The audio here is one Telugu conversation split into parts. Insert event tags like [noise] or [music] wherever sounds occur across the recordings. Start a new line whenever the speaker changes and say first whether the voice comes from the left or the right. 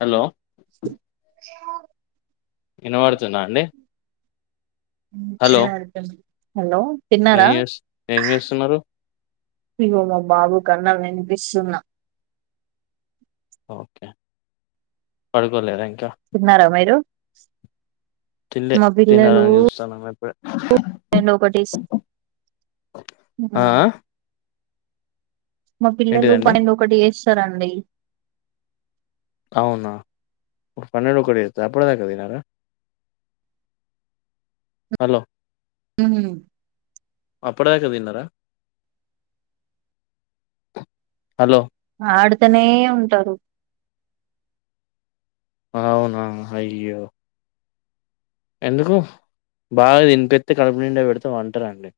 left: హలో వినపడుతుందా అండి హలో
right: హలో తిన్నార
left: ఏం చేస్ ఏం చేస్తున్నారు
right: ఇగో మా బాబు కన్న విస్తున్న
left: ఓకె పడుకోలేద ఇం
right: తిన్నార మీరు
left: తిన్లే తినాలని చూస్తున్న మర్
right: దాన్నో ఒకటేస్ ఉహు
left: ఆ ఆ
right: మా పిల్లలు
left: ఏంటిదండి
right: పైన ఒకటి ఎస్ ఇస్తరండి
left: అవున ఒక్ పన్నెడు అప్పుడిగ తినరా హలో
right: ఉహు
left: అప్పడుదాక తిన్నారా హలో
right: ఆడుతనే ఉంటారు
left: అ అవున అయ్యో ఎందుకు బాగ తినిపెతై కడుపు నిండ పెడితె ఉంటరు అండి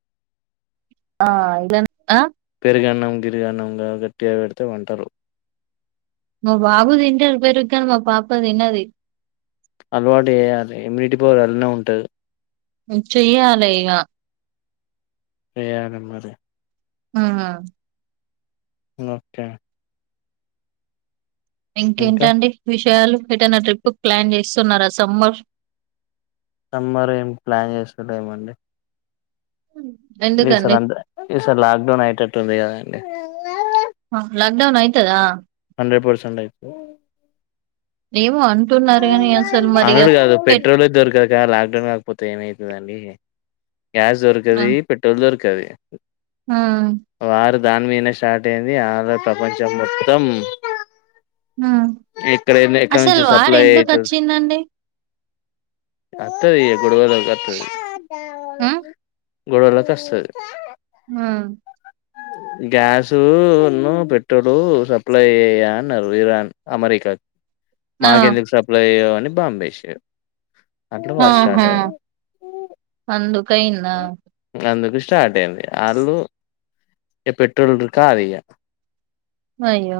right: ఆ ఇలా నె ఆ
left: పెరిగన్నం గిరిగన్న గా గట్టిగా పెడితే ఉంటారు
right: మా బాబు తింటారు పెరుగన్నం మా పాప తిన్నది
left: అలవాటు చేయాలె ఇమ్యూనిటీ పవర్ అందులోనే ఉంటుంది
right: చెయ్యాలె ఇగా
left: చేయాలె మరి
right: హా
left: ఒకే ఇంకా
right: ఇంకేంటండి విషయాలు ఎటైన ట్రిప్పుక్ ప్లాన్ చేస్తున్నార సమ్మర్
left: సమ్మర్ ఏం ప్లాన్ చేస్తలేమండి ఇది సార్
right: ఎందుకండి
left: అంద ఈ సార్ లాక్ డౌన్ అయిటట్ [unintelligible]
right: లాక్డౌన్ అయితదా
left: హండ్రెడ్ పర్సెంట్ ఆయితది
right: ఏముో అను
left: అనడు కాదు పెట్రోల్ దొరకదు కద లాక్డౌన్ కాకపోతే ఏమయితుందండి గ్యాస్
right: ఆ
left: దొరకది పెట్రోల్ దొరుక్ కది
right: ఆ
left: దాన్ మీద్నె స్టార్ట్ అయి్యంది ఆంధ్ర ప్రపంచం మొత్తం ఎక్కడయిన ఎక్కడ నుంచి స
right: అరె ఎందుకు వచ్చిందండి
left: అత్తయిగ గొడవ తగ్గట్లేదు
right: ఉమ్
left: గొడవలకి ఒస్తది
right: ఆ
left: గ్యాసు ను పెట్రోలు సప్లై అయ్యాయా అన్నారు ఇరాన్ అమెరికాకి
right: ఆ
left: నాకెందుకు సప్లై ఎయవ్ అని అని బాంబేషిరు
right: ఆహా అందుకైందా
left: అందుకు స్టార్ట్ అయింది ఆళ్ళు ఏ పెట్రోల్ ఉండుడు కాదిగా
right: అయ్యో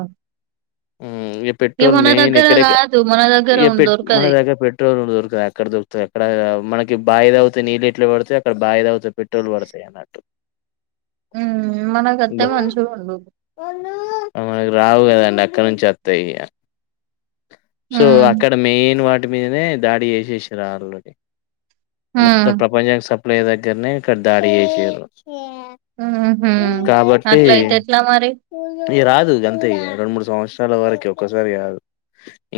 left: ఊ ఇక
right: ఇగ
left: పెట్రోల్
right: మన
left: మెయిన్
right: దగ్గర
left: ఎక్కడ ఎక్కడ
right: కాదు మన దగ్గర
left: ఇ
right: ఉన్
left: పె మన
right: దొరకది
left: దగ్గర పెట్రోల్ దొరుకుతుంది అక్కడ దొరుకుతుంది అక్కడ మనకి ఇ బాయి అవుతే నీళ్ళు ఎట్లా పడుతాయి అక్కడ బాయి తవుతే పెట్రోలు పడతాయి అన్నట్టు
right: ఉ మనకత్తే మంచిగా ఉండు
left: మనకు రావు కదండి అక్కడ నుంచి ఒత్తయి ఇగ సో
right: ఉమ్
left: అక్కడ మెయిన్ వాటి ఇంటి మీదనే దాడి చేసేసిరు ఆల్ రెడీ మొత్తం
right: ఉమ్
left: ప్రపంచానికి స ప్లై దగ్గరనే ఇక్కడ దాడి చేసిర్రు
right: ఉహు
left: కాబట్టి
right: అట్లయితే ఎట్లా మరి
left: ఇగ రాదు గంతే ఇగ రెండు మూడు సంవత్సరాల వరకి ఒక్కసారి కాదు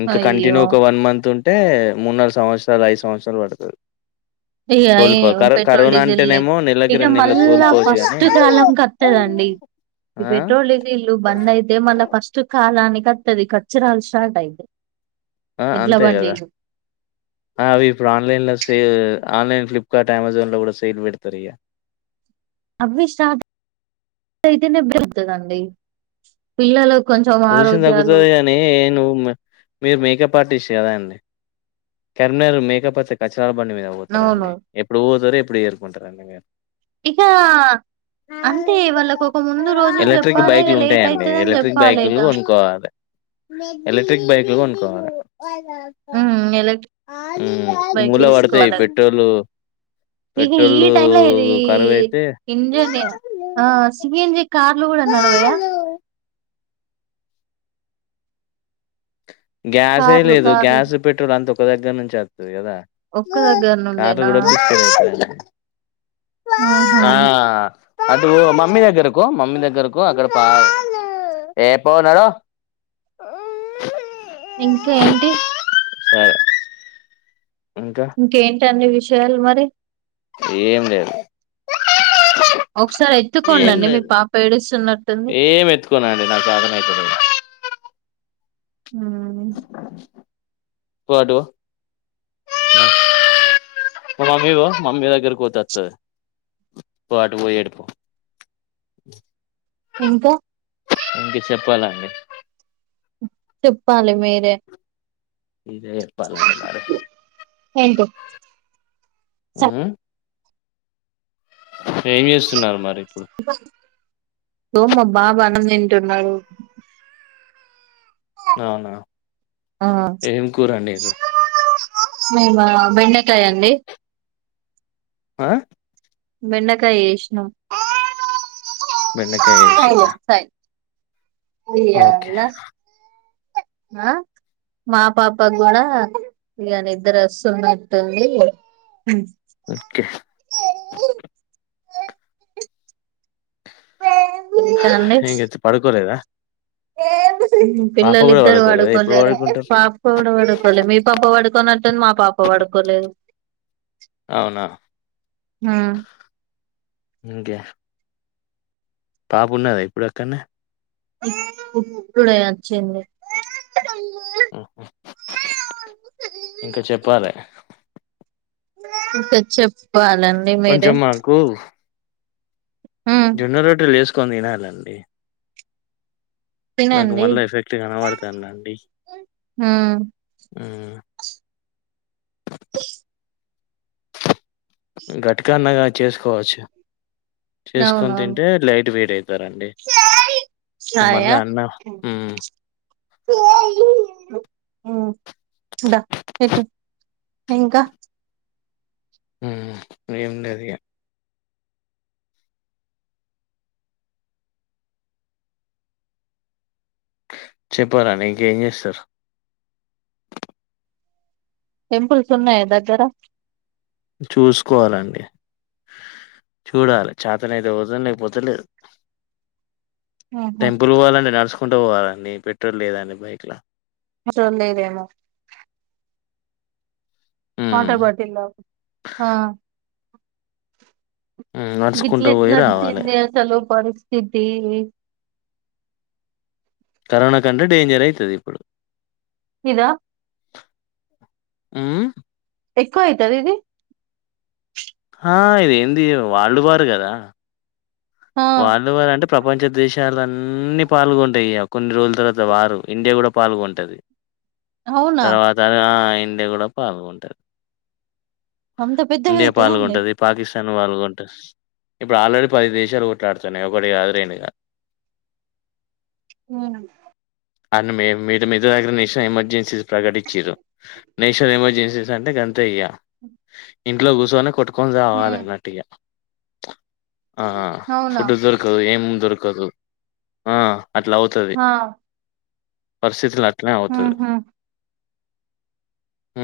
left: ఇంకా కంటిన్యూ
right: అయ్యో
left: ఒక వన్ మంత్ ఉం అంటే మూనాలుగు సంవత్సరాలు ఐదు సంవత్సరాలు పడుతది
right: ఇగ
left: కోలుకో
right: ఏవో
left: కరో
right: పెట్రోల్
left: కరోనా
right: డీజెల్ లే
left: అంటేనేమో నెలకి
right: ఇక
left: రెండు నెలలకు
right: మళ్ళా
left: కోలుకోవచ్చు గాని
right: ఫస్ట్ కాలం క దండి
left: ఆ
right: ఈ పెట్రోల్ డీజిల్ బంద అయితే మళ్ళ ఫస్ట్ కాలానికి అత్తది కచ్చరాలు స్టార్ట్ అయితయ్
left: ఆ అంతే కదా ఆ అవి ఇప్పుడు ఆన్లైన్ లో సే ఆన్లైన్ ఫ్లిప్కార్ట్ అమెజాన్ లో కూడా సెల్ పెడతారు ఇగ
right: అవి స్టార్ట్ అయి తేనె బతుకందండి పిల్లలకు
left: పొల్యూషన్ తగ్గుతుంది కాని ను మీరు మేకప్ ఆర్టిస్ట్ కదా అండి కరీంనగర్ మేకప్ ఒస్తే కచ్ గా బండి మీద పోతారా
right: అవును
left: అండి ఎప్పుడు పోతారు ఎప్ ఎప్పుడు ఏరుకుంటరండి మీరు
right: ఇక అంతే వాళ్ళకు ఒక ముందు రోజులు చెప్పాలే ఇగ లేట్ అయితదని చెప్పాలె.
left: ఇల్లు కొనుకోవాలె ఎలక్ట్రిక్ బైక్ లు కొనుకోవాలె
right: హ్మ్ ఎలెక్ట్రిక్
left: మ్మ్
right: బైక్
left: మూల పడతాయి
right: తీసుకోవాలె
left: పెట్రోల్
right: ఇగ ఈ
left: పెట్రోల్
right: టైమ్ లో ఇది
left: కరువైతే
right: ఇంజని ఆ సిఎన్జి కార్ బండ్లు గూడా నడవయ
left: గ్యాసే
right: కార్లు
left: లేదు
right: కార్లు
left: గ్యాస్ పెట్రోల్ అంతం కొదగ్గనుంచద్ అది గదా
right: ఒక్క దగ్గర
left: కార్ల్
right: నుండేనా
left: గుడా [unintelligible]
right: ఆ హా
left: అటు బో మమ్మీ దగ్గరకు మమ్మీ దగ్గరకు అక్కడ పాలు ఏపో నడు
right: ఇంక ఏంటి
left: సరే ఇంకా
right: టన్ని విషయాలు మరి
left: ఏం లేదు
right: ఒకసారి
left: ఏం
right: ఎత్తుకోండండి మీ
left: లేదు
right: పాప ఏడుస్తున్నట్టుంది
left: ఏం ఎత్తుకోనండి నాకు చేతనైతలేదు
right: హ్మ్
left: పో అటు పో మమ్మీ పో మమ్మీ దగ్గరకి పోతే అత్తది పో అటు పొయి ఏడుపో
right: ఇంకా
left: ప్పాలండి
right: చెప్పాలి మీరే
left: మీరే జెప్పాలండి మరి
right: ఏంటి
left: మ్మ్ ఏం చేస్తున్నారు మరి ఇప్పుడు
right: [unintelligible] పోమ్మా బాబు అన్నం తింటున్నాడు
left: అవునా
right: ఆ
left: ఏం కూర అండిర్రు
right: మేమా బెండకాయండి
left: ఆ
right: బెండకాయ చేషినాం
left: బెండకాయ్ ఏషిర్రా
right: ఉయ్యాల ఆ మా పాపగ్గూడా ఇగ నిద్దరస్తున్నట్టుంది
left: ఓకే ఏం గచ్చి పడుకోలేద
right: ఏ పిల్లలు
left: కూడా
right: ఇద్దరు
left: పడుకోలేదా ఎప్పుడు
right: పడుకోలేరు
left: పడుకుంటారు
right: పాపోడు పడుకోలే మీ పాప పడుకోన టన్ మా పాప పడుకోలేదు
left: అవునా
right: హ్మ్
left: ఇంకే పాపున్నదా ఇప్పుడు అక్కడ్నే
right: ఇప్పుడే వచ్చింది
left: ఉ ఇంక చెప్పాలే
right: ఒకె చెప్ వాళండి మీరే
left: కొంచెం మాకు
right: హ్మ్
left: కొని తినాలండి నాకు
right: తినండి
left: మళ్ళ ఎఫెక్ట్ కనపడతాందండి
right: హ్మ్
left: ఉ గట్కన్నగా చేసుకోవచ్చు చేసుకొని
right: అవునవును
left: తింటే లైట్ వెయిటె తరండి మళ్ళ అన్న
right: ఉ ద పెటు ఇంక
left: ఉ ఏం లేదు ఇగ చెప్పాలండి ఇంకేం చేస్తరు
right: టెంపుల్స్ ఉన్నాయా దగ్గర
left: చూసుకోవలండి చూడాలి చాతనయితే పోతం లేకపోతే లేదు
right: ఆహా
left: టెంపుల్ పోవాలంటే నడుస్ కుంటూ పోవాలండి పెట్రోల్ లేదండి బైక్ల
right: చొండు ఏరియా ల వాటర్
left: మ్మ్
right: బాటిలో ఆ
left: మ్మ్ నడుచుకుంటూ పోయి రావాలే
right: [unintelligible] లో పరిస్ సిదీ ఇ
left: కరోన కంటే డేంజరె అయితది ఇప్పుడు
right: ఇదా
left: ఊ
right: ఎక్కువ అయితది ఇది
left: ఆ ఇదేంది వాల్డ్ వరు కదా
right: ఆ
left: వాళ్ళు వాలు అంటే ప్రపంచ దేశాలన్ అన్నీ పాల్గొంటయి కొన్ని రోజుల తర్వాత వారు ఇండియ కూడ పాల్గొంటది
right: అవునా
left: తర్వాత ఆ ఇ ఇండియ కూడ పాల్గొంట
right: అంత పెద్దగా
left: ఇండియా
right: అయితదండి
left: పాల్గొంటది పాకిస్ వాళ్ళగుంట ఇప్పుడు ఆల్రెడీ పది దేశాలు ఒ లాడున్న ఒకటి కాదు రెండు కాదు
right: ఉ
left: అన్ని మే మీ మీద దగ్గర నేషనల్ ఎమర్జెన్సీస్ ప్రకటించిరు నేషనల్ ఎమర్జెన్సీస్ అంటే గంత ఇయ్యా ఇంట్లో కూసోనే కొట్టు కొని రావాలి
right: హ్మ్
left: అన్నట్టుగా [unintelligible] ఆహా
right: అవునా
left: ఫుడ్ దొరకదు ఏం దొరకదు దొరకదు ఆ అట్లా అవుతుంది
right: ఆ
left: పరిస్థితి అట్లా అవుతుంది
right: ఊహూ
left: ఉ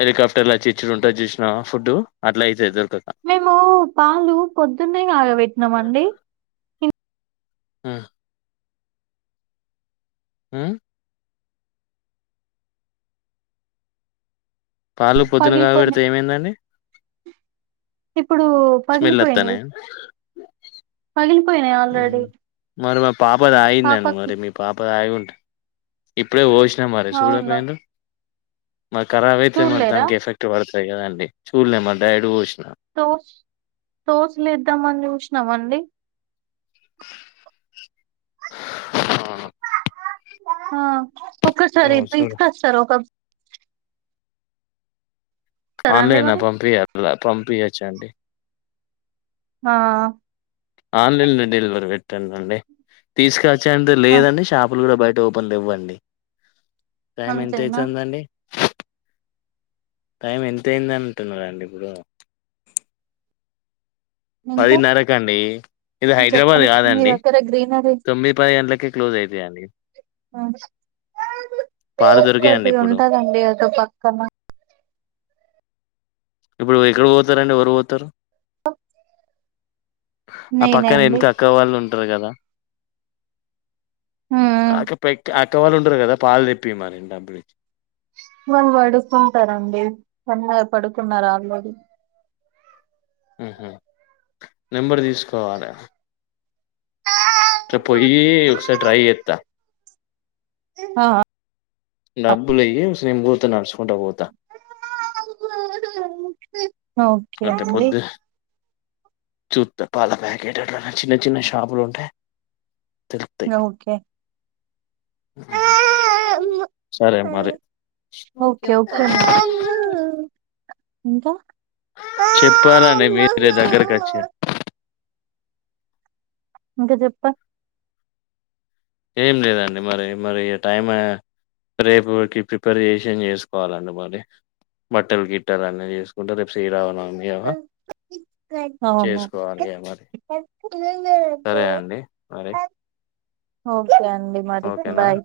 left: హెలికాప్టర్లా వచ్చి ఇచుడుంటా చూసినా ఫుడ్ అట్లా అయితే దొరు
right: మేము పాలు పొద్దు కాగా పెట్టినామండి
left: ఆ ఉ పాలు పొద్దున కాగా పెడితే
right: పగిలిపోయినాయి
left: ఏమైందండి
right: ఇప్పుడు
left: స్మెల్
right: పగిలిపోయినాయి
left: వస్తాన్నాయ
right: పగిలిపోయినాయి
left: ఉ
right: ఆల్రెడీ
left: మరి మా పాప తాగిందండి
right: పాపకి
left: మరి మీ పాప తాగి ఉంటా ఇప్పుడే పోసి మరి
right: అవునా
left: చూడపోయిండ్రు మరి కరాబ్ అయితే మరి
right: చూడలేరా
left: దనికి ఎఫెక్ట్ పడు అంతే కాదండి చూలేమంట సైడు పోసిన
right: తోస్ తోసులుద్దామని చూసినామండి
left: ఆ
right: హా ఒక్కసారి
left: ఏమో చూడు
right: పిసుకొస్తారు ఒక ఇస్తారా అండి
left: ఆన్లైన్
right: మరి
left: పంపియ్య అట్లా పంపియచ్చ అండి
right: ఆ
left: ఆన్లైన్ లో డెలివరీ పెట్టల్ల అండి తీసుక చ్చేంత
right: ఆ
left: లేదండి షాపులు కూడా బయ ఓపెన్ లేవండి టైమ్ ఎంత
right: అంతేనా
left: అవుతుందండి టైం ఎంత అయింది అంటున్నారండి ఇప్పుడు
right: ఇంకా
left: పదిన్నరకండి ఇది హైదరాబాద్
right: చెప్పండి మీ
left: కాదండి
right: దగ్గర గ్రీనరీ
left: తొమ్మిది పది గంటలకి క్లోజ్ అవుతాయండి పాలు దొరికాయండి
right: ఒక్కటి
left: ఇప్పుడు
right: ఉంటదండి అదో పక్కన
left: ఇప్పుడు ఎక్కడకి పోతారండి ఎవరు వోతారు ఆ
right: నేనే
left: పక్కన
right: అండి
left: ఎనకఅక్క వాళ్ళు ఉంటారు కదా
right: ఉమ్
left: ఆక పెక్ అ తొ. వాళ్ళు ఉంటారు కదా పాలు తెప్పి మరి డబ్లు ఇచ్చి
right: వాళ్ళు పడుకుంటారండి ఎన్న పడుకున్నారు ఆల్రెడీ
left: ఉహు నెంబర్ తీసుకోవాలి
right: ఆ
left: త పోయి ఒక సారి ట్రై చెత్తా
right: ఆ
left: నెను పోతానడుచకుంటా పోత
right: [inaudible] ఓకే అండి
left: చూత్త పాల ప్యాకెట్ అట్లానెచిన్న చిన్న షాపులు ఉంటె
right: ఓకే
left: సరే మరి
right: ఓకే ఓకే ఇంకా
left: చెప్పాలండిమీరే దగ్గరక వచి గ
right: ఇంక చెప్ప
left: ఏం లేదండి మరి మరి టైం రేపుకి ప్రిపేర్ చేసి ఏ చేసుకోవాలండి మరిబట్టలు గిట్టలు అన్నీ చేసుకుంటే రేపు సీరామ నవమి
right: అవును
left: చేసుకోవాలి ఇగ మరి సరే అండి మరి
right: ఒ సరెఅండి మరి బాయ్